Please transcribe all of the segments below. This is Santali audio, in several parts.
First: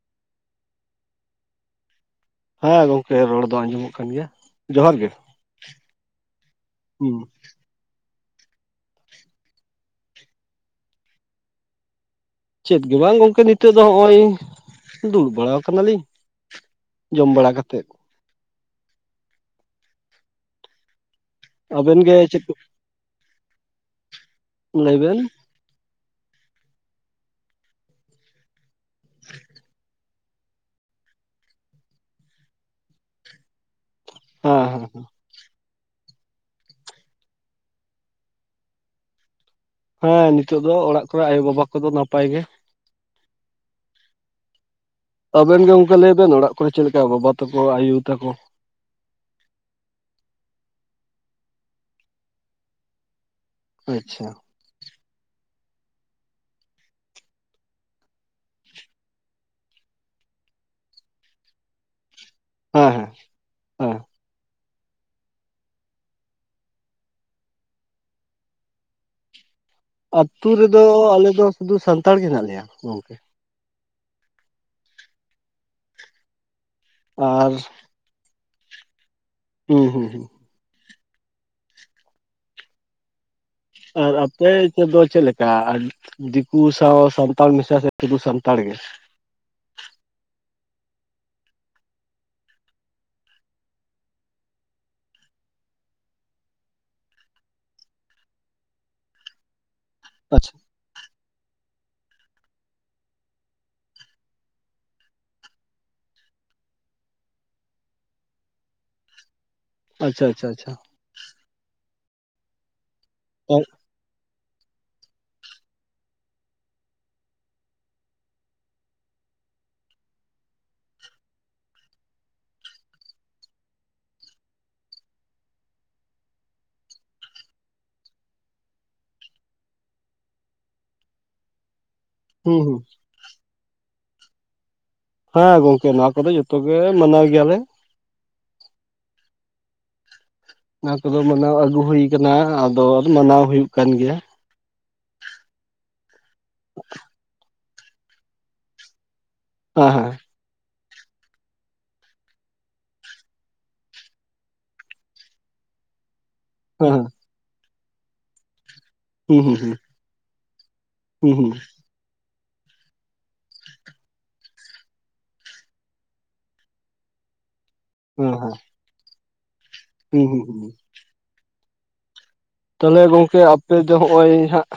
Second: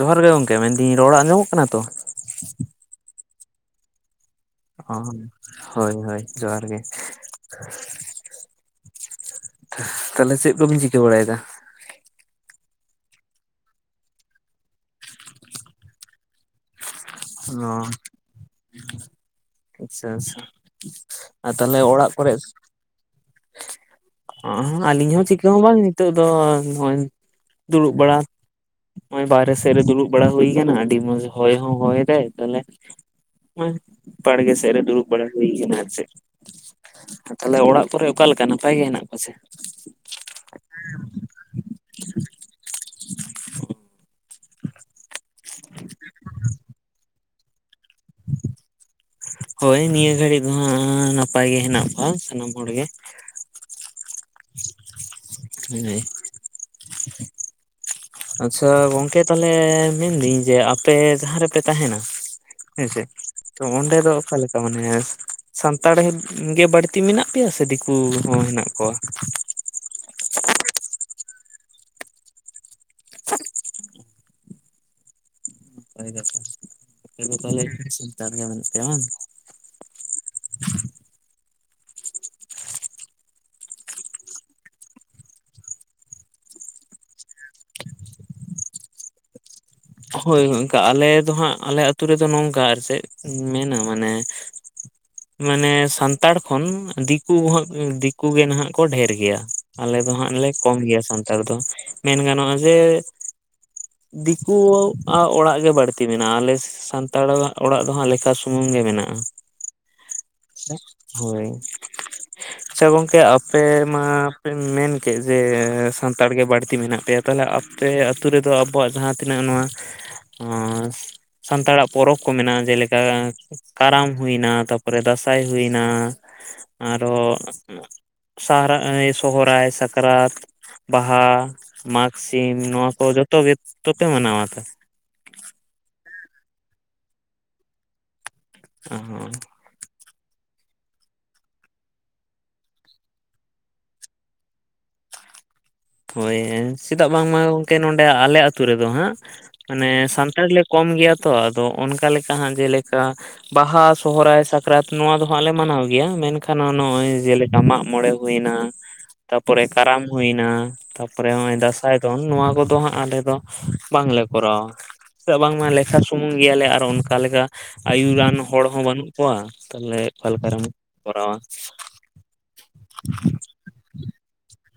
ᱡᱚᱦᱟᱨ ᱜᱮ ᱜᱚᱝᱠᱮ ᱢᱮᱱᱫᱤᱧ ᱨᱚᱲ ᱟᱸᱡᱚᱢᱚᱜ ᱠᱟᱱᱟ ᱛᱚ? ᱦᱮᱸ ᱜᱚᱝᱠᱮ ᱨᱚᱲ ᱫᱚ ᱟᱸᱡᱚᱢᱚᱜ ᱠᱟᱱ ᱜᱮᱭᱟ᱾ ᱡᱚᱦᱟᱨ ᱚ ᱜᱮ ᱦᱳᱭ ᱦᱳᱭ ᱡᱚᱦᱟᱨ ᱜᱮ᱾ ᱦᱩᱸ ᱛᱷᱟᱞᱮ ᱪᱮᱫ ᱠᱚᱵᱤᱱ ᱪᱤᱠᱟᱹ ᱵᱟᱲᱟᱭᱫᱟ? ᱪᱮᱫ ᱜᱮ ᱵᱟᱝ ᱜᱚᱝᱠᱮ ᱱᱤᱛᱚᱜ ᱫᱚ ᱦᱚᱜ ᱚᱭ ᱫᱩᱲᱩᱵ ᱵᱟᱲᱟᱣ ᱠᱟᱱᱟᱞᱤᱧ᱾ ᱡᱚᱢ ᱚ ᱵᱟᱲᱟ ᱟᱪᱪᱷᱟ ᱠᱟᱛᱮᱫ ᱟᱪᱪᱷᱟ᱾ ᱟᱨ ᱛᱟᱦᱚᱞᱮ ᱟᱵᱮᱱ ᱚᱲᱟᱜ ᱜᱮ ᱠᱚᱨᱮ? ᱪᱮᱫ ᱞᱟᱹᱭ ᱟᱹᱞᱤᱧ ᱵᱮᱱ ᱦᱚᱸ ᱪᱤᱠᱟᱹ ᱦᱚᱸ ᱵᱟᱝ ᱱᱤᱛᱚᱜ ᱫᱚ ᱱᱚᱜᱼᱚᱭ ᱫᱩᱲᱩᱵ ᱵᱟᱲᱟ᱾ ᱱᱚᱜᱼᱚᱭ ᱵᱟᱨᱦᱮ ᱥᱮᱫ ᱨᱮ ᱫᱩᱲᱩᱵ ᱵᱟᱲᱟ ᱦᱩᱭ ᱠᱟᱱᱟ ᱟᱹᱰᱤ ᱢᱚᱸᱡᱽ ᱦᱚᱭ ᱦᱚᱸ ᱦᱚᱭ ᱫᱟᱭ ᱛᱟᱦᱚᱞᱮ ᱚᱸᱭ ᱵᱟᱲᱜᱮ ᱦᱮᱸ ᱥᱮᱫ ᱨᱮ ᱦᱮᱸ ᱫᱩᱲᱩᱵ ᱵᱟᱲᱟᱭ᱾ ᱦᱩᱭ ᱠᱟᱱᱟ ᱟᱨ ᱪᱮᱫ ᱛᱷᱟᱞᱮ ᱚᱲᱟᱜ ᱠᱚᱨᱮ ᱚᱠᱟᱞᱮᱠᱟ ᱱᱟᱯᱟᱭ ᱜᱮ ᱦᱮᱱᱟᱜ ᱠᱚᱣᱟ ᱥᱮ? ᱦᱚᱭ ᱱᱤᱛᱚᱜ ᱫᱚ ᱚᱲᱟᱜ ᱠᱚᱨᱮ ᱟᱭᱳ ᱵᱟᱵᱟ ᱠᱚᱫᱚ ᱱᱟᱯ ᱯᱟᱭ ᱜᱮ᱾ ᱟᱵᱮᱱ ᱜᱮ ᱜᱚᱝᱠᱮ ᱞᱟᱹᱭ ᱵᱮᱱ ᱚᱲᱟᱜ ᱠᱚᱨᱮ ᱪᱮᱫ ᱞᱮᱠᱟ ᱵᱟᱵᱟ ᱛᱟᱠᱚ ᱟᱭᱳ ᱛᱟᱠᱚ? ᱦᱳᱭ ᱱᱤᱭᱟᱹ ᱜᱷᱟᱹᱲᱤᱡ [unintelligible] ᱱᱟᱯᱟᱭ ᱜᱮ ᱦᱮᱱᱟᱜ ᱠᱚᱣᱟ ᱥᱟᱱᱟᱢ ᱦᱚᱲᱜᱮ᱾ ᱟᱪᱪᱷᱟ᱾ ᱱᱤᱱᱟᱹ ᱤᱦ ᱟᱪᱪᱷᱟ ᱜᱚᱝᱠᱮ ᱛᱟᱞᱦᱮ ᱢᱮᱱᱫᱤᱧ ᱡᱮ ᱟᱯᱮ ᱡᱟᱦᱟᱸ ᱨᱮᱯᱮ ᱛᱟᱦᱮᱸᱱᱟ ᱦᱮᱸ ᱦᱮᱸᱥᱮ ᱦᱮᱸ ᱛᱚ ᱚᱸᱰᱮ ᱦᱮᱸ ᱫᱚ ᱚᱠᱟ ᱞᱮᱠᱟ ᱢᱟᱱᱮ ᱥᱟᱱᱛᱟᱲ ᱜᱮ ᱵᱟᱹᱲᱛᱤ ᱢᱮᱱᱟᱜ ᱯᱮᱭᱟ ᱥᱮ ᱫᱤᱠᱩ ᱦᱚᱸ ᱦᱮᱱᱟᱜ ᱠᱚᱣᱟ? ᱟᱹᱛᱩ ᱨᱮᱫᱚ ᱟᱞᱮ ᱫᱚ ᱥᱩᱫᱷᱩ ᱥᱟᱱᱛᱟᱲ ᱜᱮ ᱦᱮᱱᱟᱜ ᱞᱮᱭᱟ ᱜᱚᱝᱠᱮ᱾ ᱳᱭ ᱵᱮᱯᱟᱨ ᱟᱯᱮᱫᱚ ᱟᱨ ᱛᱟᱦᱚᱞᱮ ᱥᱟᱱᱛᱟᱲ ᱜᱮ ᱢᱮᱱᱟᱜ ᱯᱮᱭᱟ ᱵᱟᱝ? ᱦᱩᱸ ᱦᱩᱸ ᱦᱩᱸ᱾ ᱟᱨ ᱟᱯᱮ ᱛᱮᱫᱚ ᱪᱮᱫ ᱞᱮᱠᱟ ᱟᱞ ᱫᱤᱠᱩ ᱥᱟᱶ ᱥᱟᱱᱛᱟᱲ ᱢᱮᱥᱟ ᱥᱮ ᱥᱩᱫᱩ ᱥᱟᱱᱛᱟᱲ ᱜᱮ? ᱦᱳᱭ ᱦᱳᱭ ᱚᱝᱠᱟ ᱟᱞᱮ ᱫᱚ ᱦᱟᱸᱜ ᱟᱞᱮ ᱟᱹᱛᱩ ᱨᱮᱫᱚ ᱱᱚᱝᱠᱟ ᱟᱨ ᱪᱮᱫ ᱢᱮᱱᱟ ᱢᱟᱱᱮ ᱢᱟᱱᱮ ᱥᱟᱱᱛᱟᱲ ᱠᱷᱚᱱ ᱫᱤᱠᱩ ᱦᱚᱸᱜ ᱫᱤᱠᱩ ᱜᱮ ᱱᱟᱦᱟᱜ ᱠᱚ ᱰᱷᱮᱹᱨ ᱜᱮᱭᱟ᱾ ᱟᱞᱮ ᱫᱚ ᱦᱟᱸᱜ ᱞᱮ ᱟᱪᱪᱷᱟ ᱠᱚᱢ ᱜᱮᱭᱟ ᱥᱟᱱᱛ ᱛᱟᱲ ᱫᱚ ᱢᱮᱱ ᱜᱟᱱᱚᱜᱼᱟ ᱡᱮ ᱫᱤᱠᱩ ᱟᱜ ᱚᱲᱟᱜ ᱜᱮ ᱵᱟᱹᱲᱛᱤ ᱢᱮᱱᱟᱜᱼᱟ ᱟᱞᱮ ᱥᱟᱱᱛᱟᱲ ᱟᱜ ᱚᱲᱟᱜ ᱫᱚ ᱦᱟᱸᱜ ᱞᱮᱠᱷᱟ ᱥᱩᱢᱩᱝ ᱜᱮ ᱢᱮᱱᱟᱜᱼᱟ᱾ ᱟᱪᱷᱟ ᱟᱪᱷᱟ ᱟᱪᱷᱟ᱾ ᱦᱳᱭ, ᱟᱪᱷᱟ ᱜᱚᱝᱠᱮ ᱦᱩᱸ ᱟᱯᱮ ᱢᱟ ᱯᱮ ᱢᱮᱱ ᱠᱮᱜ ᱡᱮ ᱥᱟᱱᱛᱟᱲ ᱜᱮ ᱵᱟᱹᱲᱛᱤ ᱢᱮᱱᱟᱜ ᱯᱮᱭᱟ ᱛᱟᱦᱚᱞᱮ ᱟᱯᱮ ᱟᱹ ᱛᱩ ᱨᱮᱫᱚ ᱟᱵᱚᱣᱟᱜ ᱡᱟᱦᱟᱸ ᱛᱤᱱᱟᱹᱜ ᱱᱚᱣᱟ ᱟᱸᱥ ᱥᱟᱱᱛᱟᱲᱟᱜ ᱯᱚᱨᱚᱵᱽ ᱠᱚ ᱢᱮᱱᱟᱜᱼᱟ ᱡᱮᱞᱮᱠᱟ ᱠᱟᱨᱟᱢ ᱦᱩᱭᱱᱟ ᱛᱟᱯᱚᱨᱮ ᱫᱟᱸᱥᱟᱭ ᱦᱩᱭᱱᱟ ᱟᱨᱚ ᱾ [unintelligible] ᱮᱭ ᱥᱚᱦᱨᱟᱭ, ᱥᱟᱠᱨᱟᱛ, ᱵᱟᱦᱟ, ᱢᱟᱜᱽ ᱥᱤᱢ ᱦᱩᱸ ᱱᱚᱣᱟ ᱠᱚ ᱡᱚᱛᱚ ᱜᱮᱛᱚᱯᱮ ᱢᱟᱱᱟᱣᱟ ᱛᱟ ᱾ ᱦᱮᱸ ᱜᱚᱝᱠᱮ ᱱᱚᱣᱟ ᱠᱚᱫᱚ ᱡᱚᱛᱚ ᱜᱮ ᱢᱟᱱᱟᱣ ᱜᱮᱭᱟᱞᱮ᱾ ᱟᱦᱚᱸ ᱚᱱᱟ ᱠᱚᱫᱚ ᱢᱟᱱᱟᱣ ᱟᱹᱜᱩ ᱦᱩᱭ ᱟᱠᱟᱱᱟ ᱟᱫᱚ ᱢᱟᱱᱟᱣ ᱦᱩᱭᱩᱜ ᱠᱟᱱ ᱜᱮᱭᱟ᱾ ᱦᱳᱭ ᱦᱮᱸ ᱪᱮᱫᱟᱜ ᱵᱟᱝᱢᱟ ᱜᱚᱝᱠᱮ ᱱᱚᱰᱮ ᱟᱞᱮ ᱟᱛᱳ ᱨᱮᱫᱚ ᱦᱟᱸᱜ ᱢᱟᱱᱮ ᱦᱮᱸ ᱥᱟᱱ ᱛᱟᱲ ᱞᱮ ᱠᱚᱢ ᱜᱮᱭᱟ ᱛᱚ ᱟᱫᱚ ᱚᱱᱠᱟ ᱞᱮᱠᱟ ᱦᱟᱸᱜ ᱡᱮᱞᱮᱠᱟ ᱵᱟᱦᱟ, ᱥᱚᱦᱨᱟᱭ, ᱥᱟᱠᱨᱟᱛ ᱱᱚᱣᱟ ᱫᱚ ᱦᱟᱸᱜ ᱞᱮ ᱢᱟᱱᱟᱣ ᱜᱮᱭᱟ ᱢᱮᱱᱠᱷᱟᱱ ᱠᱷᱟᱱ ᱦᱮᱸ ᱦᱮᱸ ᱱᱚᱜᱚᱭ ᱡᱮᱞᱮᱠᱟ ᱢᱟᱜᱢᱚᱬᱮ ᱦᱩᱭᱮᱱᱟ ᱦᱩᱸ ᱦᱩᱸ ᱛᱟᱯᱚᱨᱮ ᱠᱟᱨᱟᱢ ᱦᱩᱭᱮᱱᱟ ᱛᱟᱯᱚᱨᱮ ᱦᱩᱸ ᱦᱩᱸ ᱦᱩᱸ ᱦᱚᱸᱜ-ᱚᱭ ᱫᱟᱸᱥᱟᱭ ᱫᱚᱱ ᱱᱚᱣᱟ ᱠᱚᱫᱚ ᱦᱟᱸᱜ ᱟᱞᱮ ᱫᱚ ᱵᱟᱝᱞᱮ ᱠᱚᱨᱟᱣᱟ᱾ ᱪᱮᱫᱟᱜ ᱵᱟᱝᱢᱟ ᱞᱮᱠᱷᱟ ᱥᱩᱢᱩᱝ ᱜᱮᱭᱟᱞᱮ ᱟᱨ ᱚᱱᱠᱟ ᱞᱮᱠᱟ ᱦᱮᱸ ᱟᱭᱩᱨᱟᱱ ᱦᱚᱲ ᱦᱚᱸ ᱵᱟᱹᱱᱩᱜ ᱠᱚᱣᱟ ᱛᱟᱦᱞᱮ ᱦᱮᱸ ᱚᱠᱟ ᱦᱩᱸ ᱦᱩᱸ ᱞᱮᱠᱟᱨᱮᱢ ᱦᱩᱸ ᱠᱚᱨᱟᱣᱟ᱾ ᱛᱟᱦᱚᱞᱮ ᱜᱚᱝᱠᱮ ᱟᱯᱮ ᱫᱚ ᱦᱚᱸᱜᱼᱚᱭ ᱦᱟᱸᱜ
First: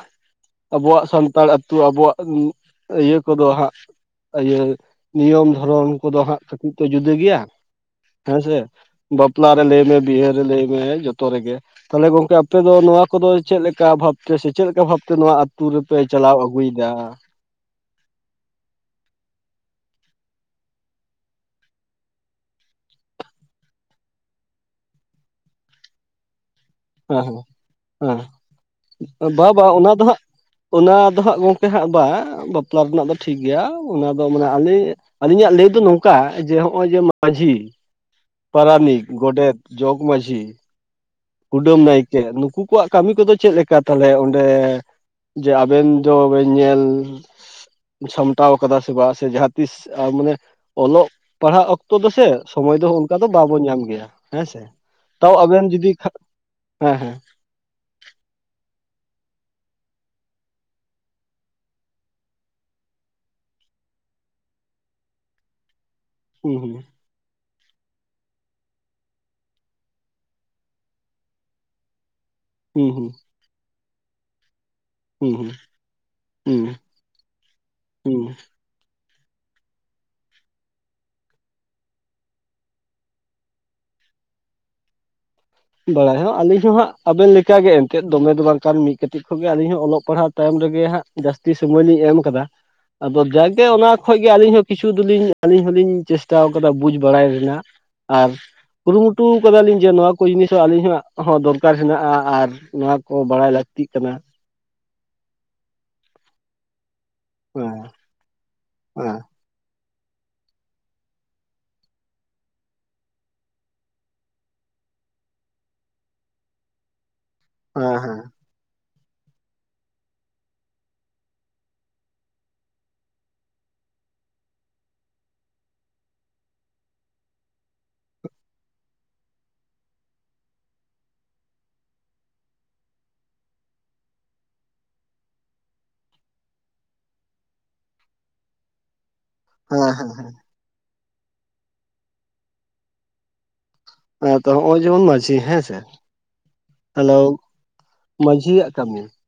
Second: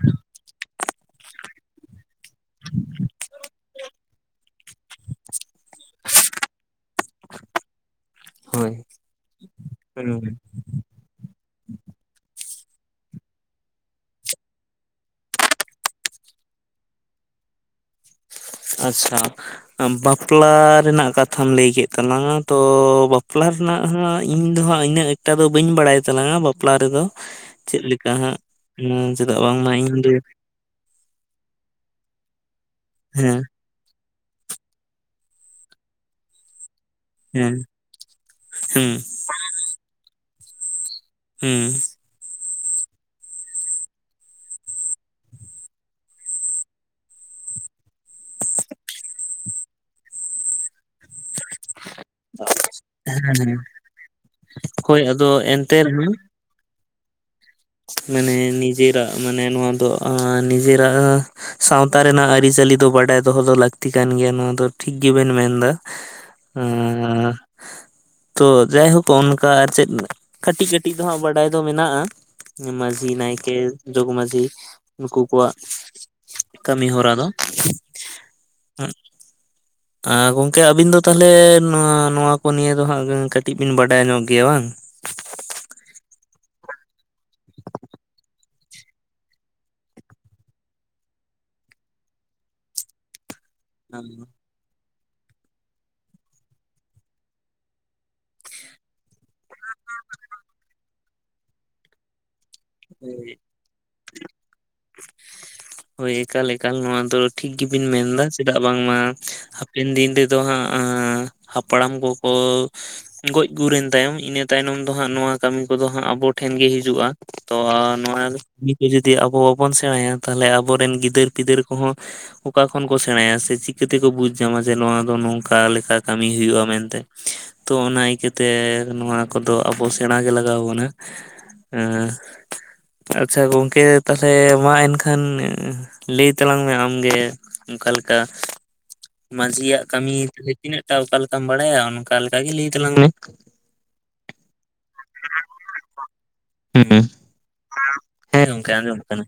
ᱟᱵᱚᱣᱟᱜ ᱥᱟᱱᱛᱟᱲ ᱟᱹᱛᱩ ᱟᱵᱚᱣᱟᱜ ᱟᱹᱭᱟᱹ ᱠᱚᱫᱚ ᱦᱟᱸᱜ ᱤᱭᱟᱹ ᱱᱤᱭᱚᱢ ᱫᱷᱚᱨᱚᱢ ᱠᱚᱫᱚ ᱦᱟᱸᱜ ᱠᱟᱹᱴᱤᱡ ᱛᱚ ᱡᱩᱫᱟᱹ ᱜᱮᱭᱟ᱾ ᱦᱮᱸᱥᱮ ᱦᱳᱭ ᱵᱟᱯᱞᱟ ᱨᱮ ᱞᱟᱹᱭᱢᱮ ᱵᱤᱦᱟᱹ ᱨᱮ ᱞᱟᱹᱭ ᱢᱮ ᱡᱚᱛᱚ ᱨᱮᱜᱮ᱾ ᱛᱟᱦᱚᱞᱮ ᱜᱚᱝᱠᱮ ᱟᱯᱮᱫᱚ ᱱᱚᱣᱟ ᱠᱚᱫᱚ ᱪᱮᱫ ᱞᱮᱠᱟ ᱵᱷᱟᱵᱛᱮ ᱥᱮ ᱪᱮᱫ ᱞᱮᱠᱟ ᱵᱷᱟᱵᱴᱞᱽᱛᱮ ᱱᱚᱣᱟ ᱟᱹᱛᱩ ᱨᱮᱯᱮ ᱪᱟᱞᱟᱣ ᱟᱹᱜᱩᱭᱫᱟ? ᱟᱪᱪᱷᱟ ᱟᱢ ᱵᱟᱯᱞᱟ ᱨᱮᱱᱟᱜ ᱠᱟᱛᱷᱟᱢ ᱞᱟᱹᱭ ᱠᱮᱫ ᱛᱟᱞᱟᱝᱟ ᱛᱚ ᱵᱟᱯᱞᱟ ᱦᱮᱱᱟᱜ ᱦᱟᱜ ᱤᱧ ᱫᱚ ᱦᱟᱸᱜ ᱤᱱᱟᱹᱜ ᱮᱠᱴᱟ ᱫᱚ ᱵᱟᱹᱧ ᱵᱟᱲᱟᱭ ᱛᱞᱟᱝᱟ᱾ ᱵᱟ- -ᱯᱞᱟ ᱨᱮᱫᱚ ᱦᱮᱸ ᱪᱮᱫ ᱞᱮᱠᱟ ᱦᱮᱸ ᱦᱟᱸᱜ ᱦᱮᱸ ᱪᱮᱫᱟᱜ ᱵᱟ ᱵᱟ ᱵᱟᱝᱢᱟ ᱚᱱᱟ ᱤᱧ ᱦᱟᱸᱜ ᱫᱚ ᱚᱱᱟ ᱫᱚ ᱦᱟᱸᱜ ᱜᱚᱝᱠᱮ ᱦᱟᱸᱜ ᱵᱟᱝ ᱵᱟᱯᱞᱟ ᱨᱮᱱᱟᱜ ᱫᱚ ᱴᱷᱤᱠ ᱦᱮᱸ ᱜᱮᱭᱟ᱾ ᱚᱱᱟ ᱫᱚ ᱢᱟᱱᱮ ᱟᱞᱤᱧ ᱟᱞᱤᱧᱟᱜ ᱞᱟᱹᱭ ᱫᱚ ᱱᱚᱝᱠᱟ ᱡᱮ ᱦᱚᱸᱜᱼᱚᱭ ᱡᱮ ᱢᱟᱺᱡᱷᱤ, ᱦᱮᱸ ᱦᱩᱸ ᱯᱟᱨᱟᱱᱤᱠ, ᱜᱚᱰᱮᱛ, ᱡᱚᱜᱽ ᱢᱟᱺᱡᱷᱤ, ᱦᱩᱸ ᱠᱩᱰᱟᱹᱢ ᱱᱟᱭᱠᱮ ᱱᱩᱠᱩ ᱠᱚᱣᱟᱜ ᱠᱟᱹᱢᱤ ᱠᱚᱫᱚ ᱪᱮᱫ ᱞᱮᱠᱟ ᱛᱟᱦᱚᱞᱮ ᱚᱸᱰᱮ? ᱡᱮ ᱟᱵᱮᱱ ᱫᱚ ᱵᱮᱱ ᱧᱮᱞ ᱥᱟᱢᱴᱟᱣ ᱟᱠᱟᱫᱟ ᱥᱮ ᱵᱟᱝ ᱥᱮ ᱡᱟᱦᱟᱸ ᱛᱤᱥ ᱢᱟᱱᱮ ᱚᱞᱚᱜ ᱯᱟᱲᱦᱟᱜ ᱚᱠᱛᱚ ᱫᱚᱥᱮ ᱥᱚᱢᱚᱭ ᱫᱚ ᱚᱱᱠᱟ ᱦᱮᱸ ᱫᱚ ᱦᱮᱸ ᱵᱟᱵᱚᱱ ᱧᱟᱢ ᱜᱮᱭᱟ ᱦᱮᱸᱥᱮ᱾ ᱦᱳᱭ ᱟᱫᱚ ᱛᱟᱣ ᱟᱵᱮᱱ ᱮᱱᱛᱮ ᱡᱩᱫᱤ ᱨᱮᱦᱚᱸ ᱦᱮᱸ ᱦᱮᱸ ᱢᱟᱱᱮ ᱱᱤᱡᱮᱨᱟᱜ ᱢᱟᱱᱮ ᱱᱚᱣᱟ ᱫᱚ ᱱᱤᱡᱮᱨᱟᱜ ᱥᱟᱶᱛᱟ ᱨᱮᱱᱟᱜ ᱟᱹᱨᱤᱪᱟᱹᱞᱤ ᱫᱚ ᱵᱟᱰᱟᱭ ᱫᱚᱦᱚ ᱫᱚ ᱞᱟᱹᱠᱛᱤ ᱠᱟᱱ ᱜᱮᱭᱟ ᱱᱚᱣᱟ ᱫᱚ ᱴᱷᱤᱠ ᱜᱮᱵᱮᱱ ᱢᱮᱱᱫᱟ᱾ ᱦᱩᱸ ᱦᱩᱸ ᱮᱸ ᱛᱚ ᱡᱟᱭᱦᱳᱠ ᱚᱱᱠᱟ ᱟᱨ ᱪᱮᱫ ᱠᱟᱹᱴᱤᱡᱼ ᱠᱟᱹᱴᱤᱡ ᱫᱚ ᱦᱟᱸᱜ ᱵᱟᱰᱟᱭ ᱫᱚ ᱢᱮᱱᱟᱜᱼᱟ᱾ ᱦᱩᱸ ᱢᱟᱺᱡᱷᱤ, ᱦᱩᱸ ᱱᱟᱭᱠᱮ, ᱡᱚᱜᱽ ᱢᱟᱡᱷᱤ ᱩᱱᱩᱠᱩ ᱦᱩᱸ ᱠᱚᱣᱟᱜ ᱦᱩᱸ ᱠᱟᱹᱢᱤ ᱦᱚᱨᱟ ᱫᱚ᱾ ᱦᱩᱸ ᱟᱸ ᱜᱚᱝᱠᱮ ᱟᱵᱤᱱ ᱫᱚ ᱛᱟᱦᱚᱞᱮ ᱱᱚᱣᱟ ᱱᱚᱣᱟ ᱠᱚ ᱱᱤᱭᱮ ᱫᱚ ᱦᱟᱸᱜ ᱠᱟᱹᱴᱤᱡ ᱵᱤᱱ ᱵᱟᱰᱟᱭ ᱧᱚᱜ ᱜᱮᱭᱟ ᱵᱟᱝ? ᱵᱟᱲᱟᱭ ᱦᱚᱸ ᱟᱹᱞᱤᱧ ᱦᱚᱸ ᱦᱟᱸᱜ ᱟᱵᱮᱱ ᱞᱮᱠᱟᱜᱮ ᱮᱱᱛᱮᱫ ᱫᱚᱢᱮ ᱫᱚ ᱵᱟᱝ ᱠᱷᱟᱱ ᱢᱤᱫ ᱠᱟᱹᱴᱤᱡ ᱠᱷᱚᱱᱜᱮ ᱟᱹᱞᱤᱧ ᱦᱚᱸ ᱚᱞᱚᱜ ᱯᱟᱲᱦᱟᱜ ᱛᱟᱭᱚᱢ ᱨᱮᱜᱮ ᱦᱟᱸᱜ ᱡᱟᱹᱥᱛᱤ ᱥᱚᱢᱚᱭ ᱞᱤᱧ ᱮᱢ ᱟᱠᱟᱫᱟ᱾ ᱟᱫᱚ ᱡᱟᱠᱜᱮ ᱚᱱᱟ ᱠᱷᱚᱡ ᱜᱮ ᱟᱹᱞᱤᱧ ᱦᱚᱸ ᱠᱤᱪᱷᱩ ᱫᱚᱞᱤᱧ ᱟᱹᱞᱤᱧ ᱦᱚᱞᱤᱧ ᱪᱮᱥᱴᱟᱣ ᱟᱠᱟᱫᱟ ᱵᱩᱡᱽ ᱵᱟᱲᱟᱭ ᱨᱮᱱᱟᱜ ᱟᱨ ᱠᱩᱨᱩᱢᱩᱴᱩ ᱟᱠᱟᱫᱟᱞᱤᱧ ᱡᱮ ᱱᱚᱣᱟ ᱠᱚ ᱡᱤᱱᱤᱥ ᱦᱚᱸ ᱟᱹᱞᱤᱧᱟᱜ ᱦᱚᱸ ᱫᱚᱨᱠᱟᱨ ᱦᱮᱱᱟᱜᱼᱟ ᱟᱨ ᱱᱚᱣᱟ ᱠᱚ ᱦᱮᱸ ᱵᱟᱲᱟᱭ ᱞᱟᱹᱠ- ᱛᱤᱜ ᱠᱟᱱᱟ᱾ ᱦᱳᱭ ᱮᱠᱟᱞ ᱮᱠᱟᱞ ᱱᱚᱣᱟ ᱫᱚ ᱴᱷᱤᱠ ᱦᱮᱸ ᱜᱮᱵᱤᱱ ᱢᱮᱱ ᱮᱫᱟ ᱪᱮᱫᱟᱜ ᱵᱟᱝᱢᱟ ᱦᱮᱸ ᱦᱟᱯᱮᱱ ᱫᱤᱱ ᱨᱮᱫᱚ ᱦᱟᱸᱜ ᱦᱟᱯᱲᱟᱢ ᱠᱚᱠᱚ ᱜᱚᱡ ᱜᱩᱨᱮᱱ ᱛᱟᱭᱚᱢ ᱤᱱᱟᱹ ᱛᱟᱭᱱᱚᱢ ᱫᱚ ᱦᱟᱸᱜ ᱱᱚᱣᱟ ᱠᱟᱹᱢᱤ ᱠᱚᱫᱚ ᱦᱟᱸᱜ ᱟᱵᱚ ᱴᱷᱮᱱᱜᱤ ᱦᱤᱡᱩᱜᱼᱟ᱾ ᱛᱚ ᱦᱮᱸ ᱱᱚᱣᱟ ᱦᱮᱸ ᱠᱟᱹᱢᱤ ᱠᱚ ᱡᱩᱫᱤ ᱟᱵᱚ ᱵᱟᱵᱚᱱ ᱥᱮᱬᱟᱭᱟ᱾ ᱛᱟᱞᱦᱞᱮ ᱟᱵᱚᱨᱮᱱ ᱜᱤᱫᱟᱹᱨ ᱯᱤᱫᱟᱹᱨ ᱠᱚᱦᱚᱸ ᱚᱠᱟ ᱠᱷᱚᱱ ᱠᱚ ᱥᱮᱬᱟᱭᱟ ᱥᱮ ᱪᱤᱠᱟᱹᱛᱮᱠᱚ ᱵᱩᱡᱽ ᱧᱟᱢᱟ ᱡᱮ ᱱᱚᱣᱟ ᱫᱚ ᱱᱚᱝᱠᱟ ᱞᱮᱠᱟ ᱠᱟᱹᱢᱤ ᱦᱩᱭᱩᱜᱼᱟ ᱢᱮᱱᱛᱮ ᱛᱚ ᱚᱱᱟ ᱠᱷᱟᱛᱤᱨ ᱱᱚᱣᱟ ᱠᱚᱫᱚ ᱟᱵᱚ ᱥᱮᱬᱟ ᱜᱮ ᱞᱟᱜᱟᱣ ᱟᱵᱚᱱᱟ ᱦᱮᱸ ᱟᱪᱪᱷᱟ ᱜᱚᱝᱠᱮ ᱛᱟᱦᱚᱞᱮ ᱢᱟ ᱮᱱᱠᱷᱟᱱ ᱠᱷᱟᱱ ᱞᱟᱹᱭ ᱛᱟᱞᱟᱝ ᱢᱮ ᱟᱢᱜᱮ ᱚᱱᱠᱟ ᱞᱮᱠᱟ ᱢᱟᱺᱡᱷᱤᱭᱟᱜ ᱦᱮᱸ ᱦᱮᱸ ᱠᱟᱹᱢᱤ ᱛᱤᱱᱟᱹᱜ ᱴᱟ ᱚᱠᱟ ᱞᱮᱠᱟᱢ ᱵᱟᱲᱟᱭᱟ ᱚᱱᱠᱟ ᱞᱮᱠᱟ ᱜᱮ ᱞᱟᱹᱭ ᱛᱟᱞᱟᱝ ᱢᱮ ᱦᱮᱸ ᱛᱚ ᱱᱚᱜᱼᱚᱭ ᱡᱮᱢᱚᱱ ᱢᱟᱺᱡᱷᱤ ᱦᱮᱸ ᱥᱮ ᱦᱩᱸ ᱦᱮᱞᱳ ᱦᱮᱸ ᱢᱟᱺᱡᱷᱤᱭᱟᱜ ᱜᱚᱝᱠᱮ ᱠᱟᱹᱢᱤ ᱟᱸᱡᱚᱢᱚᱜ ᱠᱟᱱᱟ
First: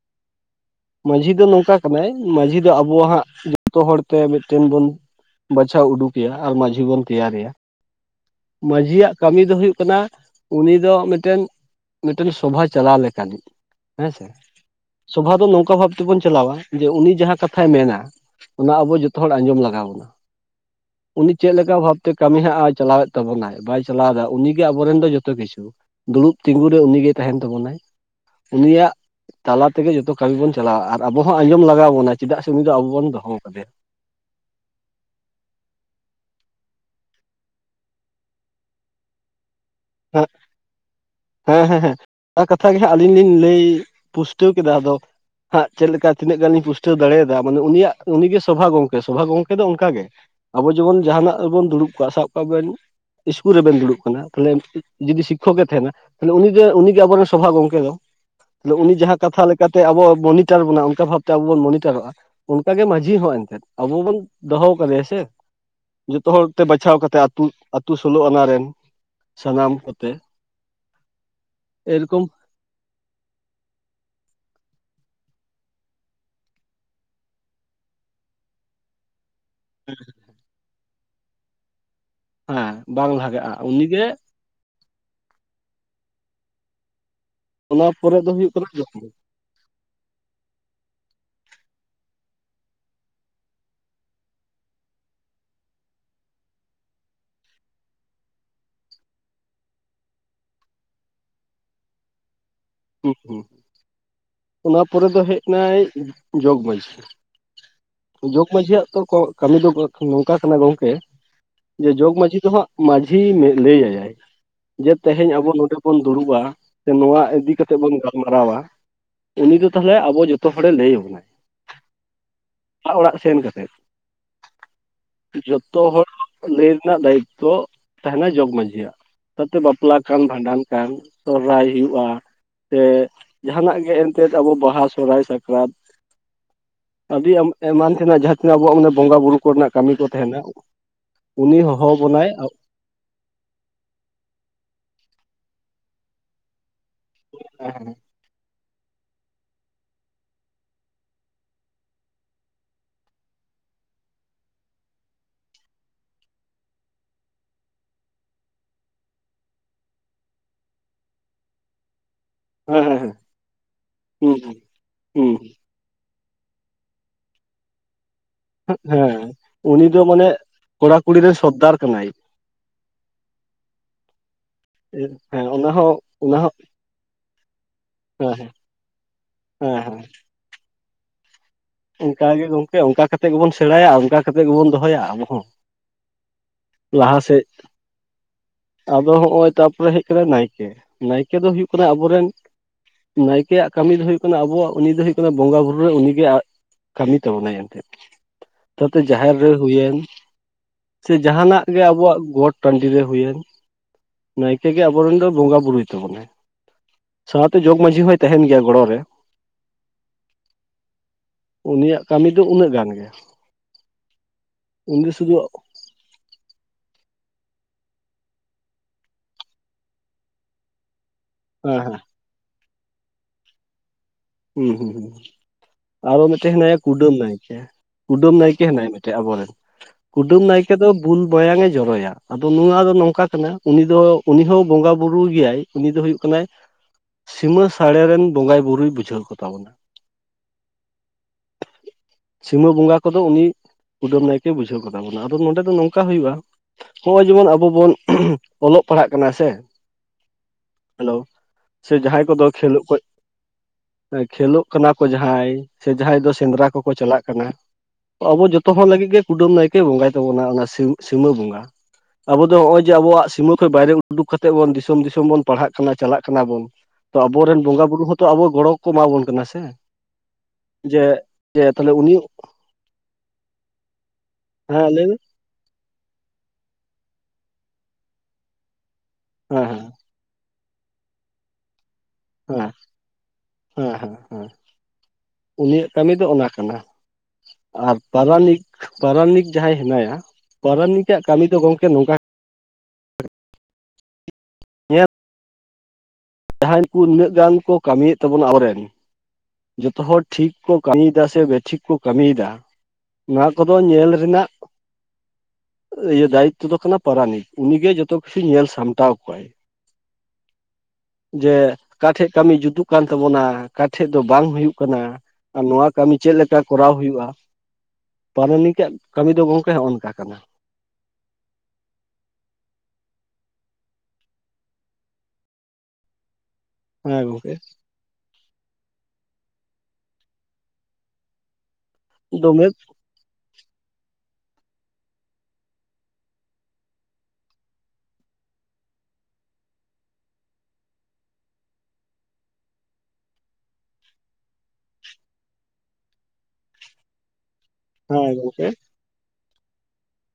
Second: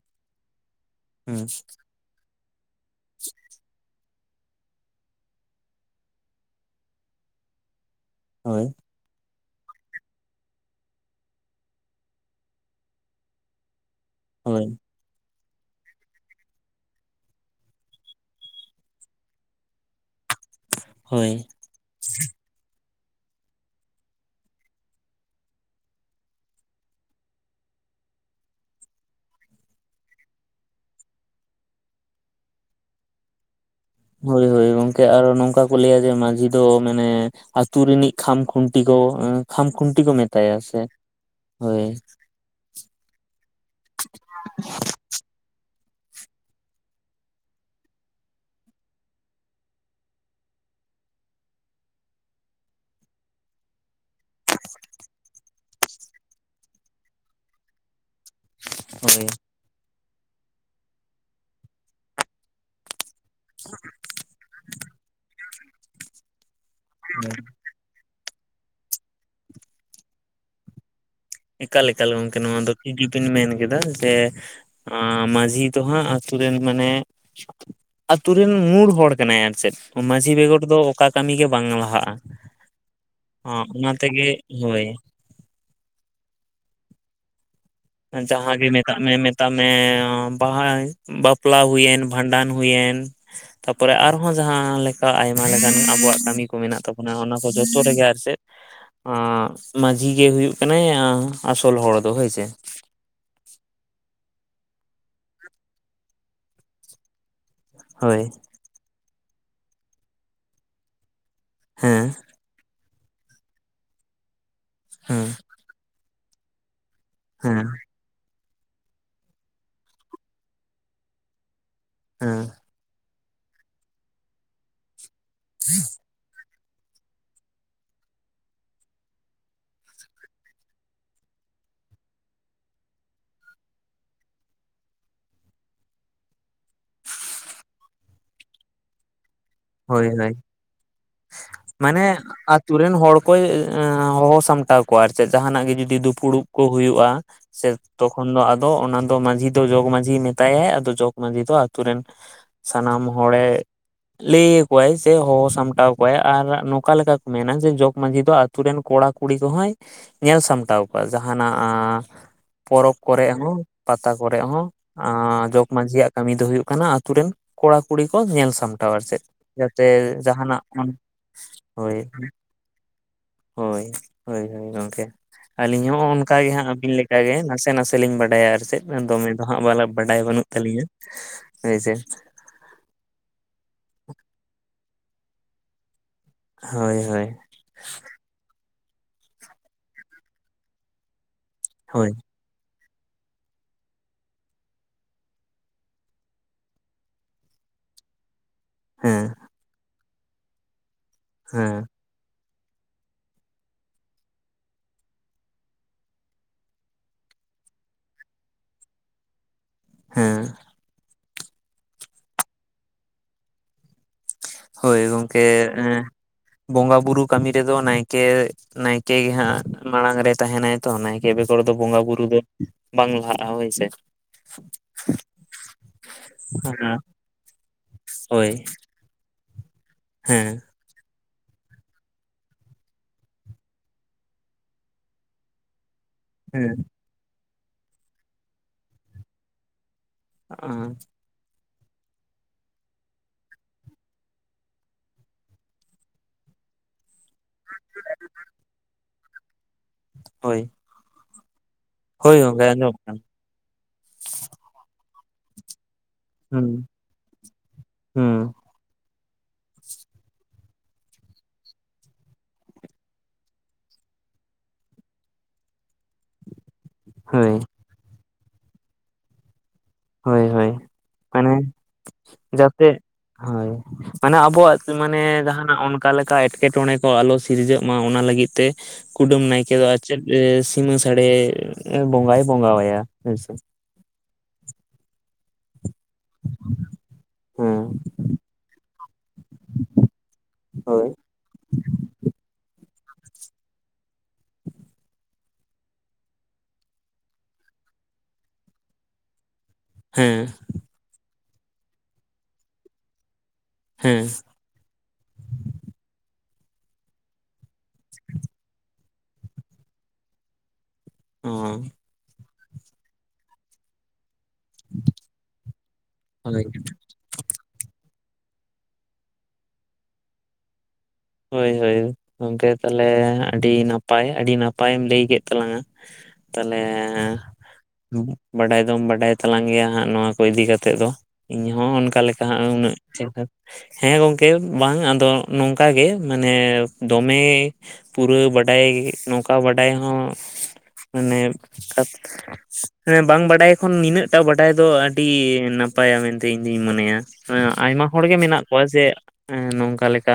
ᱢᱟᱡᱷᱤ ᱦᱩᱸ ᱫᱚ ᱱᱚᱝᱠᱟ ᱠᱟᱱᱟᱭ ᱢᱟᱡᱷᱤ ᱫᱚ ᱟᱵᱚᱣᱟᱜ ᱦᱟᱸᱜ ᱡᱚᱛᱚ ᱦᱚᱲ ᱛᱮ ᱢᱤᱫᱴᱮᱱ ᱵᱚᱱ ᱵᱟᱪᱷᱟᱣ ᱩᱰᱩᱠᱮᱭᱟ ᱟᱨ ᱢᱟᱺᱡᱷᱤ ᱵᱚᱱ ᱛᱮᱭᱟ ᱨᱮᱭᱟ ᱦᱳᱭ ᱢᱟᱺᱡᱷᱤᱭᱟᱜ ᱠᱟᱹᱢᱤ ᱫᱚ ᱦᱩᱭᱩᱜ ᱠᱟᱱᱟ ᱩᱱᱤ ᱫᱚ ᱢᱤᱫᱴᱮᱱ ᱢᱤᱫᱴᱮᱱ ᱥᱚᱵᱷᱟ ᱪᱟᱞᱟᱣ ᱞᱮᱠᱟᱱᱤᱡ᱾ ᱦᱮᱸ ᱥᱮ ᱦᱳᱭ ᱥᱚᱵᱷᱟ ᱫᱚ ᱱᱚᱝ ᱠᱟ ᱵᱷᱟᱵ ᱛᱮᱵᱚᱱ ᱪᱟᱞᱟᱣᱟ ᱡᱮ ᱩᱱᱤ ᱡᱟᱦᱟᱸ ᱠᱟᱛᱷᱟᱭ ᱢᱮᱱᱟ ᱚᱱᱟ ᱟᱵᱚ ᱡᱚᱛᱚ ᱦᱚᱲ ᱟᱸᱡᱚᱢ ᱞᱟᱜᱟᱣ ᱵᱚᱱᱟ ᱩᱱᱤ ᱦᱳᱭ ᱪᱮᱫᱞᱮᱠᱟ ᱵᱷᱟᱵᱛᱮ ᱠᱟᱹᱢᱤ ᱦᱟᱜᱼᱟᱭ ᱪᱟᱞᱟᱣᱮᱫ ᱛᱟᱵᱚᱱᱟᱭ ᱵᱟᱭ ᱪᱟᱞᱟᱣᱮᱫᱟ ᱩᱱᱤᱜᱮ ᱟᱵᱚᱨᱮᱱ ᱫᱚ ᱡᱚᱛᱚ ᱠᱤᱪᱷᱩ ᱫᱩᱲᱩᱵ ᱛᱤᱸᱜᱩ ᱨᱮ ᱩᱱᱤ ᱜᱮ ᱛᱟᱦᱮᱱ ᱛᱟᱵᱚᱱᱟᱭ ᱩᱱᱤᱭᱟᱜ ᱛᱟᱞᱟ ᱛᱮᱜᱮ ᱡᱚᱛᱚ ᱠᱟᱹᱢᱤ ᱵᱚᱱ ᱪᱟᱞᱟᱣᱼᱟ ᱟᱨ ᱟᱵᱚ ᱦᱚᱸ ᱟᱸᱡᱚᱢ ᱞᱟᱜᱟᱣ ᱵᱚᱱᱟ ᱪᱮᱫᱟᱜ ᱥᱮ ᱩᱱᱤ ᱫᱚ ᱟᱵᱚ ᱵᱚᱱ ᱫᱚᱦᱚ ᱟᱠᱟᱫᱮᱭᱟ ᱦᱳᱭ ᱦᱳᱭ ᱜᱚᱝᱠᱮ ᱟᱨᱚ ᱱᱚᱝᱠᱟ ᱠᱚ ᱞᱟᱹᱭᱟ ᱡᱮ ᱢᱟᱺᱡᱷᱤ ᱫᱚ ᱢᱟᱱᱮ ᱟᱹᱛᱩ ᱨᱤᱱᱤᱡ ᱠᱷᱟᱢ ᱠᱷᱩᱱᱴᱤ ᱠᱚ ᱠᱷᱟᱢᱠᱷᱩᱱᱴᱤ ᱠᱚ ᱦᱮᱸ ᱢᱮᱛᱟᱭᱟ ᱥᱮ ᱦᱮᱸ ᱦᱳᱭ ᱦᱮᱸ ᱚᱱᱟ ᱠᱟᱛᱷᱟ ᱜᱮ ᱦᱟᱸᱜ ᱟᱹᱞᱤᱧ ᱞᱤᱧ ᱞᱟᱹᱭ ᱯᱩᱥᱴᱟᱹᱣ ᱠᱮᱫᱟ ᱟᱫᱚ ᱦᱟᱸᱜ ᱪᱮᱫ ᱞᱮᱠᱟ ᱛᱤᱱᱟᱹᱜ ᱜᱟᱱᱤᱧ ᱯᱩᱴᱟᱹᱣ ᱫᱟᱲᱮᱭᱟᱫᱟ ᱢᱟᱱᱮ ᱩᱱᱤᱭᱟᱜ ᱩᱱᱤᱜᱮ ᱥᱚᱵᱷᱟ ᱜᱚᱝᱠᱮ ᱥᱚᱵᱷᱟ ᱜᱚᱝᱠᱮ ᱫᱚ ᱚᱱᱠᱟ ᱜᱮ ᱟᱵᱚ ᱡᱮᱢᱚᱱ ᱡᱟᱦᱟᱱᱟᱜ ᱨᱮᱵᱚᱱ ᱫᱩᱲᱩᱵ ᱠᱚᱜᱼᱟ ᱥᱟᱵ ᱠᱟᱜ ᱵᱮᱱ ᱤᱥᱠᱩᱞ ᱨᱮᱵᱮᱱ ᱫᱩᱲᱩᱵ ᱠᱟᱱᱟ ᱛᱟᱦᱚᱞᱮ ᱡᱩᱫᱤ ᱥᱤᱠᱠᱷᱚᱠ ᱮ ᱛᱟᱦᱮᱱᱟ ᱛᱟᱦᱮ ᱩᱱᱤ ᱩᱱᱤᱜᱮ ᱟᱵᱚᱨᱮᱱ ᱥᱚᱵᱷᱟ ᱜᱚᱝᱠᱮ ᱫᱚ ᱛᱟᱦᱮ ᱩᱱᱤ ᱡᱟᱦᱟᱸ ᱦᱳᱭ ᱠᱟᱛᱷᱟ ᱞᱮᱠᱟ [unintelligible] ᱠᱟᱛᱮ ᱟᱵᱚ ᱢᱚᱱᱤᱴᱟᱨ ᱵᱚᱱᱼᱟ ᱚᱱᱠᱟ ᱵᱷᱟᱵᱛᱮ ᱟᱵᱚ ᱵᱚᱱ ᱢᱚᱱᱤᱴᱟᱨᱚᱜᱼᱟ ᱚᱱᱠᱟ ᱜᱮ ᱢᱟᱹᱡᱷᱤ ᱦᱚᱹᱭ ᱟᱵᱚ ᱵᱚᱱ ᱫᱚᱦᱚ ᱟᱠᱟᱫᱮᱭᱟ ᱥᱮ ᱡᱚᱛᱚ ᱦᱚᱲ ᱛᱮ ᱵᱟᱪᱷᱟᱣ ᱠᱟᱛᱮᱫ ᱟᱹᱛᱩ ᱟᱛᱩ ᱥᱳᱞᱳ ᱟᱱᱟ ᱨᱮᱱ ᱥᱟᱱᱟᱢ ᱠᱚᱛᱮ ᱮᱠᱟᱞ ᱮᱠᱟᱞ ᱮᱨᱚᱠᱚᱢ ᱜᱚᱝᱠᱮ ᱱᱚᱣᱟ ᱫᱚ ᱦᱤᱡᱤᱵᱤᱱ ᱢᱮᱱ ᱠᱮᱫᱟ ᱡᱮ ᱢᱟᱺᱡᱷᱤ ᱫᱚ ᱦᱟᱸᱜ ᱟᱛᱳ ᱨᱮᱱ ᱢᱟᱱᱮ ᱟᱹᱛᱩ ᱨᱮᱱ ᱢᱩᱲ ᱦᱚᱲ ᱠᱟᱱᱟᱭ ᱟᱨ ᱪᱮᱫ ᱢᱟᱺᱡᱷᱤ ᱵᱮᱜᱚᱨ ᱫᱚ ᱚᱠᱟ ᱠᱟᱹᱢᱤ ᱜᱮ ᱵᱟᱝ ᱞᱟᱦᱟᱜᱼᱟ ᱦᱮᱸ ᱵᱟᱝ ᱞᱟᱜᱟᱜᱼᱟ ᱚᱱᱟ ᱩᱱᱤᱜᱮ ᱛᱮᱜᱮ ᱦᱳᱭ ᱚᱱᱟ ᱯᱚᱨᱮ ᱫᱚ ᱦᱩᱭᱩᱜ ᱡᱟᱦᱟᱸ ᱜᱮ ᱠᱟᱱᱟ ᱡᱚᱛᱚ ᱢᱮᱛᱟᱜ ᱢᱮ ᱛᱟᱢᱮ ᱵᱟᱦᱟ ᱵᱟᱯᱞᱟ ᱦᱩᱭᱮᱱ ᱵᱷᱟᱸᱰᱟᱱ ᱦᱩᱭ ᱮᱱ ᱛᱟᱨᱯᱚᱨᱮ ᱟᱨᱦᱚᱸ ᱡᱟᱦᱟᱸ ᱞᱮᱠᱟ ᱟᱭᱢᱟ ᱞᱮᱠᱟᱱ ᱟᱵᱚᱣᱟᱜ ᱠᱟᱹᱢᱤ ᱠᱚ ᱢᱮᱱᱟᱜ ᱛᱟᱵᱚᱱᱟ ᱚᱱᱟ ᱠᱚ ᱡᱚᱛᱚ ᱨᱮᱜᱮ ᱟᱨ ᱪᱮᱫ ᱢᱟᱺᱡᱷᱤ ᱜᱮ ᱦᱩᱭᱩᱜ ᱠᱟᱱᱟ ᱟᱥᱚᱞ ᱦᱚᱲ ᱫᱚ ᱦᱳᱭ ᱥᱮ ᱦᱸ ᱚᱱᱟ ᱯᱚᱨᱮ ᱫᱚ ᱦᱮᱡ ᱱᱟᱭ ᱡᱚᱜᱽ ᱢᱟᱺᱡᱷᱤ ᱦᱳᱭ ᱡᱚᱜᱽ ᱢᱟᱺᱡᱷᱤᱭᱟᱜ ᱛᱚ ᱠᱟᱹᱢᱤ ᱫᱚ ᱱᱚᱝᱠᱟ ᱠᱟᱱᱟ ᱜᱚᱢᱠᱮ ᱡᱮ ᱦᱮᱸ ᱡᱚᱜᱽ ᱢᱟᱺᱡᱷᱤ ᱫᱚ ᱦᱟᱸᱜ ᱢᱟᱺᱡᱷᱤ ᱞᱟᱹᱭ ᱟᱭᱟᱭ ᱡᱮ ᱦᱮᱸ ᱛᱮᱦᱮᱧ ᱟᱵᱚ ᱱᱚᱰᱮ ᱵᱚᱱ ᱫᱩᱲᱩᱵᱼᱟ ᱥᱮ ᱱᱚᱣᱟ ᱤᱫᱤ ᱦᱮᱸ ᱠᱟᱛᱮ ᱜᱟᱞᱢᱟᱨᱟᱣᱟ ᱩᱱᱤ ᱫᱚ ᱛᱟᱦᱚᱞᱮ ᱟᱵᱚ ᱡᱚᱛᱚ ᱦᱚᱲ ᱮ ᱞᱟᱹᱭ ᱟᱵᱚᱱᱟᱭ ᱦᱮᱸ ᱚᱱᱟ ᱚᱲᱟᱜ ᱥᱮᱱ ᱠᱟᱛᱮᱫ ᱡᱚᱛᱚ ᱦᱚᱲ ᱞᱟᱹᱭ ᱨᱮᱱᱟᱜ ᱫᱟᱭᱤᱛᱛᱚ ᱛᱟᱦᱮᱱᱟ ᱡᱚᱜᱽᱢᱟᱺᱡᱷᱤᱭᱟᱜ ᱛᱟᱛᱮ ᱵᱟᱯᱞᱟ ᱠᱟᱱ ᱵᱷᱟᱸᱰᱟᱱ ᱠᱟᱱ ᱥᱚᱨᱦᱟᱭ ᱦᱩᱭᱩᱜᱼᱟ ᱥᱮ ᱡᱟᱦᱟᱱᱟᱜ ᱜᱮ ᱮᱱᱛᱮᱫ ᱟᱵᱚ ᱵᱟᱦᱟ ᱥᱚᱨᱦᱟᱭ ᱥᱟᱠᱨᱟᱛ ᱟᱹᱰᱤ ᱮᱢᱟᱱ ᱛᱮᱱᱟᱜ ᱡᱟᱦᱟᱸ ᱛᱤᱱᱟᱹᱜ ᱟᱵᱚᱣᱟᱜ ᱢᱟᱱᱮ ᱵᱚᱸᱜᱟ ᱵᱩᱨᱩ ᱠᱚᱨᱮᱱᱟᱜ ᱠᱟᱹᱢᱤ ᱠᱚ ᱦᱳᱭ ᱦᱳᱭ ᱛᱟᱦᱮᱱᱟ ᱩᱱᱤ ᱦᱚᱦᱚ ᱟᱵᱚᱱᱟᱭ ᱟᱛᱩᱨ ᱨᱮᱱ ᱦᱚᱲ ᱠᱚᱭ ᱦᱚᱦᱚ ᱥᱟᱢᱴᱟᱣ ᱠᱚᱣᱟ ᱟᱨ ᱪᱮᱫ ᱡᱟᱦᱟᱱᱟᱜ ᱜᱮ ᱡᱩᱫᱤ ᱫᱩᱯᱩᱲᱩᱵ ᱠᱚ ᱦᱩᱭᱩᱜᱼᱟ᱾ ᱥᱮ ᱛᱚ ᱦᱮᱸ ᱛᱚᱠᱷᱚᱱ ᱫᱚ ᱟᱫᱚ ᱚᱱᱟ ᱫᱚ ᱢᱟᱺᱡᱷᱤ ᱫᱚ ᱡᱚᱜᱽ ᱢᱟᱺᱡᱷᱤᱭ ᱢᱮᱛᱟᱭᱟᱭ ᱟᱫᱚ ᱡᱚᱜᱽ ᱢᱟᱺᱡᱷᱤ ᱫᱚ ᱟᱛᱳ ᱨᱮᱱ ᱥᱟᱱᱟᱢ ᱦᱚᱲᱮ ᱞᱟᱹᱭ ᱟᱠᱚᱣᱟᱭ ᱥᱮ ᱦᱚᱦᱚ ᱥᱟᱢᱴᱟᱣ ᱠᱚᱣᱟᱭ ᱟᱨ ᱱᱚᱝᱠᱟ ᱞᱮᱠᱟ ᱠᱚ ᱢᱮᱱᱟᱮ ᱡᱚᱜᱽᱢᱟᱟᱹᱡᱷᱤ ᱫᱚ ᱟᱛᱳ ᱨᱮᱱ ᱠᱚᱲᱟᱼ ᱠᱩᱲᱤ ᱠᱚᱦᱚᱸᱭ ᱧᱮᱞ ᱥᱟᱢᱴᱟᱣ ᱠᱚᱣᱟ ᱡᱟᱦᱟᱸᱱᱟᱜ ᱟ ᱦᱮᱸ ᱯᱚᱨᱚᱵᱽ ᱦᱮᱸ ᱠᱚᱨᱮ ᱦᱚᱸ ᱯᱟᱛᱟ ᱠᱚᱨᱮ ᱦᱩᱸ ᱦᱚᱸ᱾ ᱦᱩᱸ ᱡᱚᱜᱽ ᱢᱟᱺᱡᱷᱤᱭᱟᱜ ᱠᱟᱹᱢᱤ ᱫᱚ ᱦᱩᱭᱩᱜ ᱠᱟᱱᱟ ᱟᱛᱩᱨ ᱨᱮᱱ ᱠᱚᱲᱟ ᱠᱩᱲᱤ ᱠᱚ ᱧᱮᱞ ᱥᱟ ᱴᱟᱣᱟᱨ ᱥᱮᱫ ᱦᱮᱸ ᱡᱟᱛᱮ ᱩᱱᱤ ᱫᱚ ᱢᱟᱱᱮ ᱡᱟᱦᱟᱱᱟᱜ ᱠᱚᱲᱟ ᱠᱩᱲᱤ ᱨᱮᱱ ᱥᱚᱨᱫᱟᱨ ᱦᱳᱭ ᱠᱟᱱᱟᱭ ᱦᱳᱭ ᱦᱳᱭ ᱦᱳᱭ ᱜᱚᱢᱠᱮ ᱦᱮᱸ ᱚᱱᱟ ᱟᱹᱞᱤᱧ ᱦᱚᱸ ᱚᱱᱠᱟ ᱚᱱᱟ ᱜᱮ ᱦᱚᱸ ᱦᱟᱸᱜ ᱟᱹᱵᱤᱱ ᱞᱮᱠᱟᱜᱮ ᱱᱟᱥᱮ ᱱᱟᱥᱮ ᱞᱤᱧ ᱦᱮᱸ ᱵᱟᱰᱟᱭᱟ ᱟᱨ ᱪᱮᱫ ᱫᱚᱢᱮ ᱫᱚ ᱦᱟᱸᱜ ᱵᱟ ᱦᱮᱸ ᱦᱮᱸ ᱵᱟᱰᱟᱭ ᱵᱟᱹᱱᱩᱜ ᱟᱞᱤᱧᱭᱟ ᱚᱱᱠᱟ ᱜᱮ ᱜᱚᱝᱠᱮ ᱚᱱᱠᱟ ᱠᱟᱛᱮᱫ ᱜᱮᱵᱚᱱ ᱥᱮᱬᱟᱭᱟ ᱚᱱᱠᱟ ᱠᱟᱛᱮᱮᱫ ᱜᱮᱵᱚᱱ ᱫᱚᱦᱚᱭᱟ ᱟᱵᱚ ᱦᱚᱸ᱾ ᱦᱳᱭ ᱞᱟᱦᱟ ᱦᱳᱭ ᱥᱮᱫ ᱟᱫᱚ ᱦᱚᱜ ᱚᱭ ᱛᱟᱯᱚᱨᱮ ᱦᱮᱡ ᱠᱟᱱᱟ ᱱᱟᱭᱠᱮ ᱱᱟᱭᱠᱮ ᱫᱚ ᱦᱩᱭᱩᱜᱭᱳᱜ ᱠᱟᱱᱟ ᱦᱩᱭᱩᱜ ᱠᱟᱱᱟ ᱦᱳᱭ ᱟᱵᱚᱨᱮᱱ ᱱᱟᱭᱠᱮᱭᱟᱜ ᱠᱟᱹᱢᱤ ᱫᱚ ᱦᱩᱭᱩᱜ ᱠᱟᱱᱟ ᱟᱵᱚᱣᱟᱜ ᱩᱱᱤ ᱫᱚ ᱦᱩᱭᱩᱜ ᱠᱟᱱᱟ ᱵᱚᱸᱜᱟ ᱵᱩᱨᱩ ᱨᱮ ᱩᱱᱤᱜᱮ ᱠᱟᱹᱢᱤ ᱛᱟᱵᱚᱱᱟᱭ ᱮᱱᱛᱮᱫ ᱛᱟᱛᱮ ᱦᱮᱸ ᱡᱟᱦᱮᱨ ᱨᱮ ᱦᱩᱭᱮᱱ ᱥᱮ ᱡᱟᱦᱟᱱᱟᱜ ᱜᱮ ᱦᱮᱸ ᱟᱵᱚᱣᱟᱜ ᱜᱚᱴ ᱴᱟᱺᱰᱤ ᱨᱮ ᱦᱩᱭᱮᱱ ᱱᱟᱭᱠᱟᱹᱜ ᱜᱮ ᱟᱵᱚᱨᱮᱱ ᱫᱚ ᱵᱚᱸᱜᱟ ᱵᱩᱨᱩᱭ ᱛᱟᱵᱚᱱᱟᱭ᱾ ᱥᱟᱶᱛᱮ ᱡᱚᱜᱽ ᱢᱟᱺᱡᱷᱤ ᱦᱚᱭ ᱛᱟᱦᱮᱱ ᱜᱮᱭᱟ ᱜᱚᱲᱚ ᱨᱮ᱾ ᱦᱮᱸ ᱩᱱᱤᱭᱟᱜ ᱠᱟᱹᱢᱤ ᱫᱚ ᱩᱱᱟᱹᱜ ᱜᱟᱱ ᱜᱮᱭᱟ᱾ ᱦᱳᱭ ᱜᱚᱝᱠᱮ ᱮᱸ ᱵᱚᱸᱜᱟ ᱵᱩᱨᱩ ᱠᱟᱹᱢᱤ ᱨᱮᱫᱚ ᱱᱟᱭᱠᱮ ᱱᱟᱭᱠᱮ ᱜᱮ ᱦᱟᱸᱜ ᱢᱟᱲᱟᱝ ᱨᱮ ᱛᱟᱦᱮᱱᱟᱭ᱾ ᱛᱚ ᱱᱟᱭᱠᱮ ᱠᱚᱚᱨ ᱫᱚ ᱦᱮᱸ ᱵᱚᱸᱜᱟ ᱦᱮᱸ ᱵᱩᱨᱩ ᱫᱚ ᱵᱟᱝ ᱞᱟᱦᱟᱜᱼᱟ ᱦᱳᱭ ᱥᱮ ᱦᱩᱸ ᱦᱩᱸ ᱦᱩᱸ ᱟᱨᱚ ᱢᱤᱫᱴᱮᱱ ᱦᱮᱱᱟᱭᱟ ᱠᱩᱰᱟᱹᱢ ᱱᱟᱭᱠᱮ ᱠᱩᱰᱟᱹᱢ ᱦᱳᱭ ᱱᱟᱭᱠᱮ ᱦᱮᱱᱟᱭᱟ ᱢᱤᱫᱴᱮᱡ ᱟᱵᱚᱨᱮᱱ ᱠᱩᱰᱟᱹᱢ ᱦᱮᱸ ᱱᱟᱭᱠᱮ ᱮᱠᱮ ᱫᱚ ᱵᱩᱞ ᱢᱟᱭᱟᱝᱮ ᱡᱚᱨᱚᱭᱟ ᱟᱫᱚ ᱱᱚᱣᱟ ᱫᱚ ᱱᱚᱝᱠᱟ ᱠᱟᱱᱟ ᱩᱱᱤ ᱫᱚ ᱩᱱᱤ ᱦᱚᱸ ᱵᱚᱸᱜᱟ ᱵᱳᱨᱳ ᱜᱮᱭᱟᱭ ᱩᱱᱤ ᱫᱚ ᱦᱩᱭᱩᱜ ᱠᱟᱱᱟᱭ ᱦᱮᱸ ᱥᱤᱢᱟᱹ ᱥᱟᱲᱮ ᱨᱮᱱ ᱵᱚᱸᱜᱟᱭ ᱵᱳᱩᱨᱩᱭ ᱵᱩᱡᱷᱟᱹᱣ ᱠᱚᱛᱟ ᱵᱚᱱᱟ᱾ [unintelligible] [inaudible] ᱥᱤᱢᱟᱹ ᱵᱚᱸᱜᱟ ᱠᱚᱫᱚ ᱩᱱᱤ ᱠᱩᱰᱟᱹᱢ ᱱᱟᱭᱠᱮ ᱵᱩᱡᱷᱟᱹᱣ ᱠᱟᱛᱟ ᱵᱚᱱᱟ ᱟᱫᱚ ᱱᱚᱰᱮ ᱫᱚ ᱱᱚᱝᱠᱟ ᱦᱩᱭᱩᱜᱼᱟ ᱦᱚᱭ ᱡᱮᱢᱚᱱ ᱟᱵᱚ ᱵᱚᱱ ᱚᱞᱚᱜ ᱯᱟᱲᱦᱟᱜ ᱠᱟᱱᱟ ᱥᱮ ᱦᱳᱭ ᱦᱮᱞᱳ ᱥᱮ ᱡᱟᱦᱟᱸᱭ ᱦᱳᱭ ᱠᱚᱫᱚ ᱜᱚᱝᱠᱮ ᱠᱷᱮᱞᱳᱜ ᱠᱚ ᱟᱸᱡᱚᱢᱚᱜ ᱠᱟᱱᱟ ᱠᱷᱮᱞᱳᱜ ᱠᱟᱱᱟ ᱠᱚ ᱡᱟᱦᱟᱸᱭ ᱥᱮ ᱡᱟᱦᱟᱸᱭ ᱫᱚ ᱥᱮᱸᱫᱽᱨᱟ ᱦᱩᱸ ᱠᱚᱠᱚ ᱪᱟᱞᱟᱜ ᱠᱟᱱᱟ ᱟᱵᱚ ᱡᱚᱛᱚ ᱦᱩᱸ ᱡᱚᱛᱚ ᱦᱚᱲ ᱞᱟᱹᱜᱤᱫ ᱜᱮ ᱠᱩᱰᱟᱹᱢ ᱱᱟᱭᱠᱮ ᱵᱚᱸᱜᱟᱭ ᱛᱟᱵᱚᱱᱟ ᱚᱱᱟ ᱥᱤᱢ ᱥᱤᱢᱟᱹ ᱵᱚᱸᱜᱟ᱾ ᱟᱵᱚ ᱫᱚ ᱱᱚᱜ ᱚᱭ ᱡᱮ ᱟᱵᱚᱣᱟᱜ ᱥᱤᱢᱟᱹ ᱠᱷᱚᱱ ᱵᱟᱭᱨᱮ ᱩᱰᱩᱠ ᱠᱟᱛᱮᱜ ᱵᱚᱱ ᱫᱤᱥᱚᱢ ᱫᱤᱥᱚᱢ ᱵᱚᱱ ᱯᱟᱲᱦᱟᱜ ᱠᱟᱱᱟ ᱪᱟᱞᱟᱜ ᱠᱟᱱᱟ ᱵᱚᱱ᱾ ᱛᱚ ᱦᱳᱭ ᱟᱵᱚᱨᱮᱱ ᱵᱚᱸᱜᱟ ᱵᱩᱨᱩ ᱦᱚᱸᱛᱚ ᱟᱵᱚ ᱜᱚᱲᱚ ᱠᱚ ᱮᱢᱟ ᱵᱚᱱ ᱠᱟᱱᱟ ᱥᱮ᱾ ᱦᱳᱭ ᱦᱳᱭ ᱡᱮ ᱢᱟᱱᱮ ᱡᱮ ᱛᱟᱦᱞᱮ ᱩᱱᱤ ᱦᱳᱭ ᱢᱟᱱᱮ ᱟᱵᱚᱣᱟᱜ ᱦᱮᱸ ᱞᱟᱹᱭ ᱢᱮ ᱢᱟᱱᱮ ᱡᱟᱦᱟᱱᱟᱜ ᱚᱱ ᱠᱟ ᱞᱮᱠᱟ ᱮᱴᱠᱮᱴᱚᱬᱮ ᱠᱚ ᱟᱞᱚ ᱥᱤᱨᱡᱟᱹᱜ ᱢᱟ ᱚᱱᱟ ᱞᱟᱹᱜᱤᱫ ᱛᱮ ᱠᱩᱰᱟᱹᱢ ᱦᱮᱸ ᱱᱟᱭᱠᱮ ᱦᱮᱸ ᱫᱚ ᱟᱨ ᱪᱮᱫ ᱡᱮ ᱥᱤᱢᱟᱹ ᱥᱟᱲᱮ ᱵᱚᱸᱜᱟᱭ ᱦᱮᱸ ᱵᱚᱸᱜᱟᱣᱟᱭᱟ ᱦᱮᱸᱥᱮ᱾ ᱦᱮᱸ ᱦᱮᱸ ᱦᱮᱸ ᱩᱱᱤᱭᱟᱜ ᱠᱟᱹᱢᱤ ᱫᱚ ᱚᱱᱟ ᱠᱟᱱᱟ᱾ ᱦᱮᱸ ᱟᱨ ᱯᱟᱨᱟᱱᱤᱠ ᱯᱟᱨᱟᱱᱤᱠ ᱡᱟᱦᱟᱸᱭ ᱦᱮᱱᱟᱭᱟ ᱦᱳᱭ ᱯᱟᱨᱟᱱᱤᱠᱟᱜ ᱠᱟᱹᱢᱤ ᱫᱚ ᱜᱚᱝᱠᱮ ᱱᱚᱝᱠᱟ [unintelligible] ᱡᱟᱦᱟᱸᱭ ᱠᱚ ᱱᱤᱱᱟᱹᱜ ᱜᱟᱱ ᱠᱚ ᱠᱟᱹᱢᱤᱭᱮᱫ ᱛᱟᱵᱚᱱᱟ ᱟᱵᱚᱨᱮᱱ ᱡᱚᱛᱚ ᱦᱚᱲ ᱴᱷᱤᱠ ᱦᱮᱸ ᱠᱚ ᱠᱟᱹᱢᱤᱭᱮᱫᱟ ᱥᱮ ᱵᱮ ᱴᱷᱤᱠ ᱠᱚ ᱠᱟᱹᱢᱤᱭᱮᱫᱟ ᱱᱚᱣᱟ ᱠᱚᱫᱚ ᱧᱮᱞ ᱦᱮᱸ ᱨᱮᱱᱟᱜ ᱤᱭᱟᱹ ᱫᱟᱭᱤᱛ ᱫᱚ ᱠᱟᱱᱟ ᱯᱟᱨᱟᱱᱤᱠ ᱩᱱᱤᱜᱮ ᱡᱚᱛᱚ ᱠᱚᱭ ᱧᱮᱞ ᱥᱟᱢᱴᱟᱣ ᱠᱚᱣᱟᱭ᱾ ᱚ ᱡᱮ ᱟᱠᱟᱴᱷᱮᱡ ᱠᱟᱹᱢᱤ ᱡᱩᱛᱩᱜ ᱠᱟᱱ ᱛᱟᱵᱚᱱᱟ ᱟᱠᱟᱴᱷᱮᱡ ᱫᱚ ᱵᱟᱝ ᱦᱩᱭᱩᱜ ᱠᱟᱱᱟ ᱟᱨ ᱱᱚᱣᱟ ᱠᱟᱹᱢᱤ ᱪᱮᱫ ᱞᱮᱠᱟ ᱦᱳᱭ ᱠᱚᱨᱟᱣ ᱦᱩᱭᱩᱜᱼᱟ? ᱯᱟᱨᱟᱱᱤᱠᱟᱜ ᱠᱟᱹᱢᱤ ᱫᱚ ᱜᱚᱝᱠᱮ ᱚᱱᱠᱟ ᱠᱟᱱᱟ᱾ ᱦᱳᱭ ᱦᱳᱭ᱾ ᱜᱚᱝᱠᱮ ᱛᱟᱞᱮ ᱟᱹᱰᱤ ᱱᱟᱯᱟᱭ ᱟᱹᱰᱤ ᱱᱟᱯᱟᱭᱮᱢ ᱞᱟᱹᱭ ᱠᱮᱫ ᱛᱟᱞᱟᱝᱟ᱾ ᱛᱟ. ᱞᱮ ᱦᱮᱸ ᱜᱚᱝᱠᱮ ᱵᱟᱰᱟᱭ ᱫᱚᱢ ᱵᱟᱰᱟᱭ ᱛᱟᱞᱟᱝ ᱜᱮᱭᱟ ᱦᱟᱸᱜ ᱱᱚᱣᱟ ᱠᱚ ᱤᱫᱤ ᱠᱟᱛᱮᱜ ᱫᱚ ᱤᱧᱦᱚ ᱚᱱᱠᱟ ᱞᱮᱠᱟ ᱦᱟᱸᱜ ᱫᱚᱢᱮ ᱱᱩᱱᱟᱹᱜ ᱪᱮᱦᱨᱟ ᱦᱮᱸ ᱜᱚᱝᱠᱮ ᱵᱟᱝ ᱟᱫᱚ [unintelligible] ᱚᱱᱠᱟᱜ ᱜᱮ ᱢᱟᱱᱮ ᱫᱚᱢᱮ [inaudible] ᱯᱩᱨᱟᱹ ᱵᱟᱰᱟᱭ ᱜᱮ ᱱᱚᱝᱠᱟ ᱵᱟᱰᱟᱭ ᱦᱚᱸ ᱢᱟᱱᱮ ᱦᱮᱸ ᱵᱟᱝ ᱵᱟᱰᱟᱭ ᱠᱷᱚᱱ ᱱᱤᱱᱟᱹᱜᱴᱟᱜ ᱵᱟᱰᱟᱭ ᱫᱚ ᱟᱹᱰᱤ ᱱᱟᱯᱟᱭᱟ ᱢᱮᱱᱛᱮ ᱤᱧ ᱫᱩᱧ ᱢᱚᱱᱮᱭᱟ᱾ ᱦᱸ ᱟᱭᱢᱟ ᱦᱮᱸ ᱦᱚᱲᱜᱮ ᱢᱮᱱᱟᱜ ᱜᱚᱝᱠᱮ ᱠᱚᱣᱟ ᱡᱮ ᱱᱚᱝᱠᱟ ᱞᱮᱠᱟ᱾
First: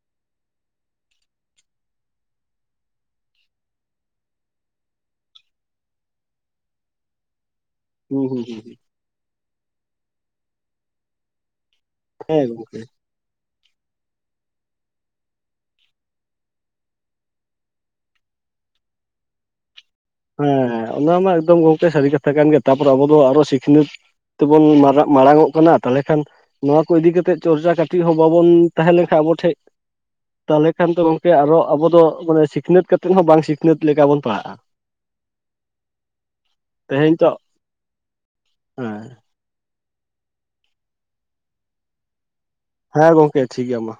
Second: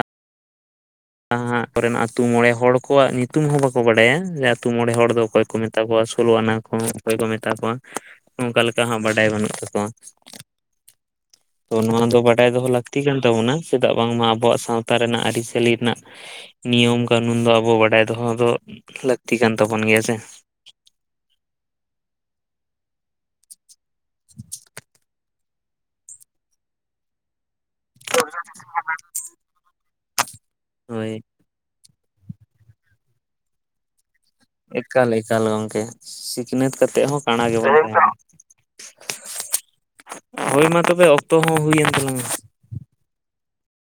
ᱡᱟᱦᱟᱸ ᱠᱚᱨᱮᱱ-ᱟ ᱟᱹᱛᱩ ᱢᱚᱬᱮ ᱦᱚᱲ ᱠᱚᱣᱟᱜ ᱧᱩᱛᱩᱢ ᱦᱚᱸ ᱵᱟᱠᱚ ᱵᱟᱰᱟᱭᱟᱮ ᱡᱮ ᱟᱛᱳ ᱢᱚᱬᱮ ᱦᱚᱲ ᱫᱚ ᱚᱠᱚᱭ ᱠᱚ ᱢᱮᱛᱟ ᱠᱚᱣᱟ ᱥᱳᱞᱳ ᱟᱱᱟ [inaudible] ᱚᱠᱚᱭ ᱠᱚ ᱢᱮᱛᱟ ᱠᱚᱣᱟ ᱦᱩᱸ ᱦᱩᱸ ᱚᱱᱠᱟ ᱦᱩᱸ ᱞᱮᱠᱟ ᱦᱟᱸᱜ ᱵᱟᱰᱟᱭ ᱵᱟᱹᱱᱩᱜ ᱛᱟᱠᱚᱣᱟ ᱛᱚ ᱱᱚᱣᱟ ᱛᱚ ᱦᱮᱸ ᱵᱟᱰᱟᱭ ᱫᱚᱦᱚ ᱜᱚᱝᱠᱮ ᱦᱮᱸ ᱞᱟᱹᱠᱛᱤ ᱠᱟᱱ ᱛᱟᱵᱚᱱᱟ ᱪᱮᱫᱟᱜ ᱵᱟᱝᱢᱟ ᱟᱵᱚᱣᱟᱜ ᱥᱟᱶᱛᱟ ᱨᱮᱱᱟᱜ ᱟᱹᱨᱤᱪᱟᱹᱞᱤ ᱨᱮᱱᱟᱜ ᱱᱤᱭᱚᱢ ᱠᱟᱱᱱᱩᱱ ᱫᱚ ᱟᱵᱚ ᱵᱟᱰᱟᱭ ᱫᱚᱦᱚ ᱫᱚ ᱞᱟᱹᱠᱛᱤ ᱠᱟᱱ ᱛᱟᱵᱚᱱ ᱜᱮᱭᱟ ᱥᱮ᱾ ᱦᱮᱸ ᱚᱱᱟ ᱢᱟ ᱮᱠᱫᱚᱢ ᱜᱚᱝᱠᱮ ᱥᱟᱹᱨᱤ ᱠᱟᱛᱷᱟ ᱠᱟᱱ ᱜᱮᱭᱟ ᱛᱟᱯᱚᱨᱮ ᱟᱵᱚ ᱫᱚ ᱟᱨᱚ ᱥᱤᱠᱷᱱᱟᱹᱛ ᱛᱮᱵᱚᱱ ᱢᱟᱲᱟᱝᱜ ᱠᱟᱱᱟ ᱛᱟᱞᱦᱮ ᱠᱷᱟᱱ ᱱᱚᱣᱟ ᱠᱚ ᱤᱫᱤᱠᱟ ᱠᱟᱛᱮ ᱪᱚᱨᱪᱟ ᱠᱟᱛᱮ ᱪᱤ ᱦᱚᱸ ᱵᱟᱵᱚᱱ ᱛᱟᱦᱮᱸ ᱞᱮᱱᱠᱷᱟᱱ ᱟᱵᱚ ᱴᱷᱮᱡ ᱛᱟᱞᱮ ᱠᱷᱟᱱ ᱫᱚ ᱦᱳᱭ ᱜᱚᱢᱠᱮ ᱟᱨᱚ ᱟᱵᱚ ᱫᱚ ᱢᱟᱱᱮ ᱥᱤ ᱥᱤᱠᱷᱱᱟᱹᱛ ᱠᱟᱛᱮᱫ ᱦᱚᱸ ᱵᱟᱝ ᱥᱤᱠᱷᱱᱟ. ᱛ ᱞᱮᱠᱟ ᱵᱚᱱ ᱯᱟᱲᱦᱟᱜ ᱮᱠᱟᱞ ᱮᱠᱟᱞ ᱜᱚᱝᱠᱮ ᱥᱤᱠᱷᱱᱟᱹᱛ ᱠᱟᱛᱮᱜ ᱛᱮᱦᱮᱧ ᱦᱚᱸ ᱛᱚ ᱠᱟᱬᱟ ᱜᱮᱵᱚᱱ ᱦᱮᱸ [unintelligible] ᱦᱳᱭ ᱢᱟ ᱛᱚᱵᱮ ᱚᱠᱛᱚ ᱦᱚᱸ ᱦᱩᱭᱮᱱ ᱛᱟᱞᱟᱝᱟ᱾ ᱦᱮᱸ ᱜᱚᱝᱠᱮ ᱴᱷᱤᱜᱮᱭᱟ ᱢᱟ᱾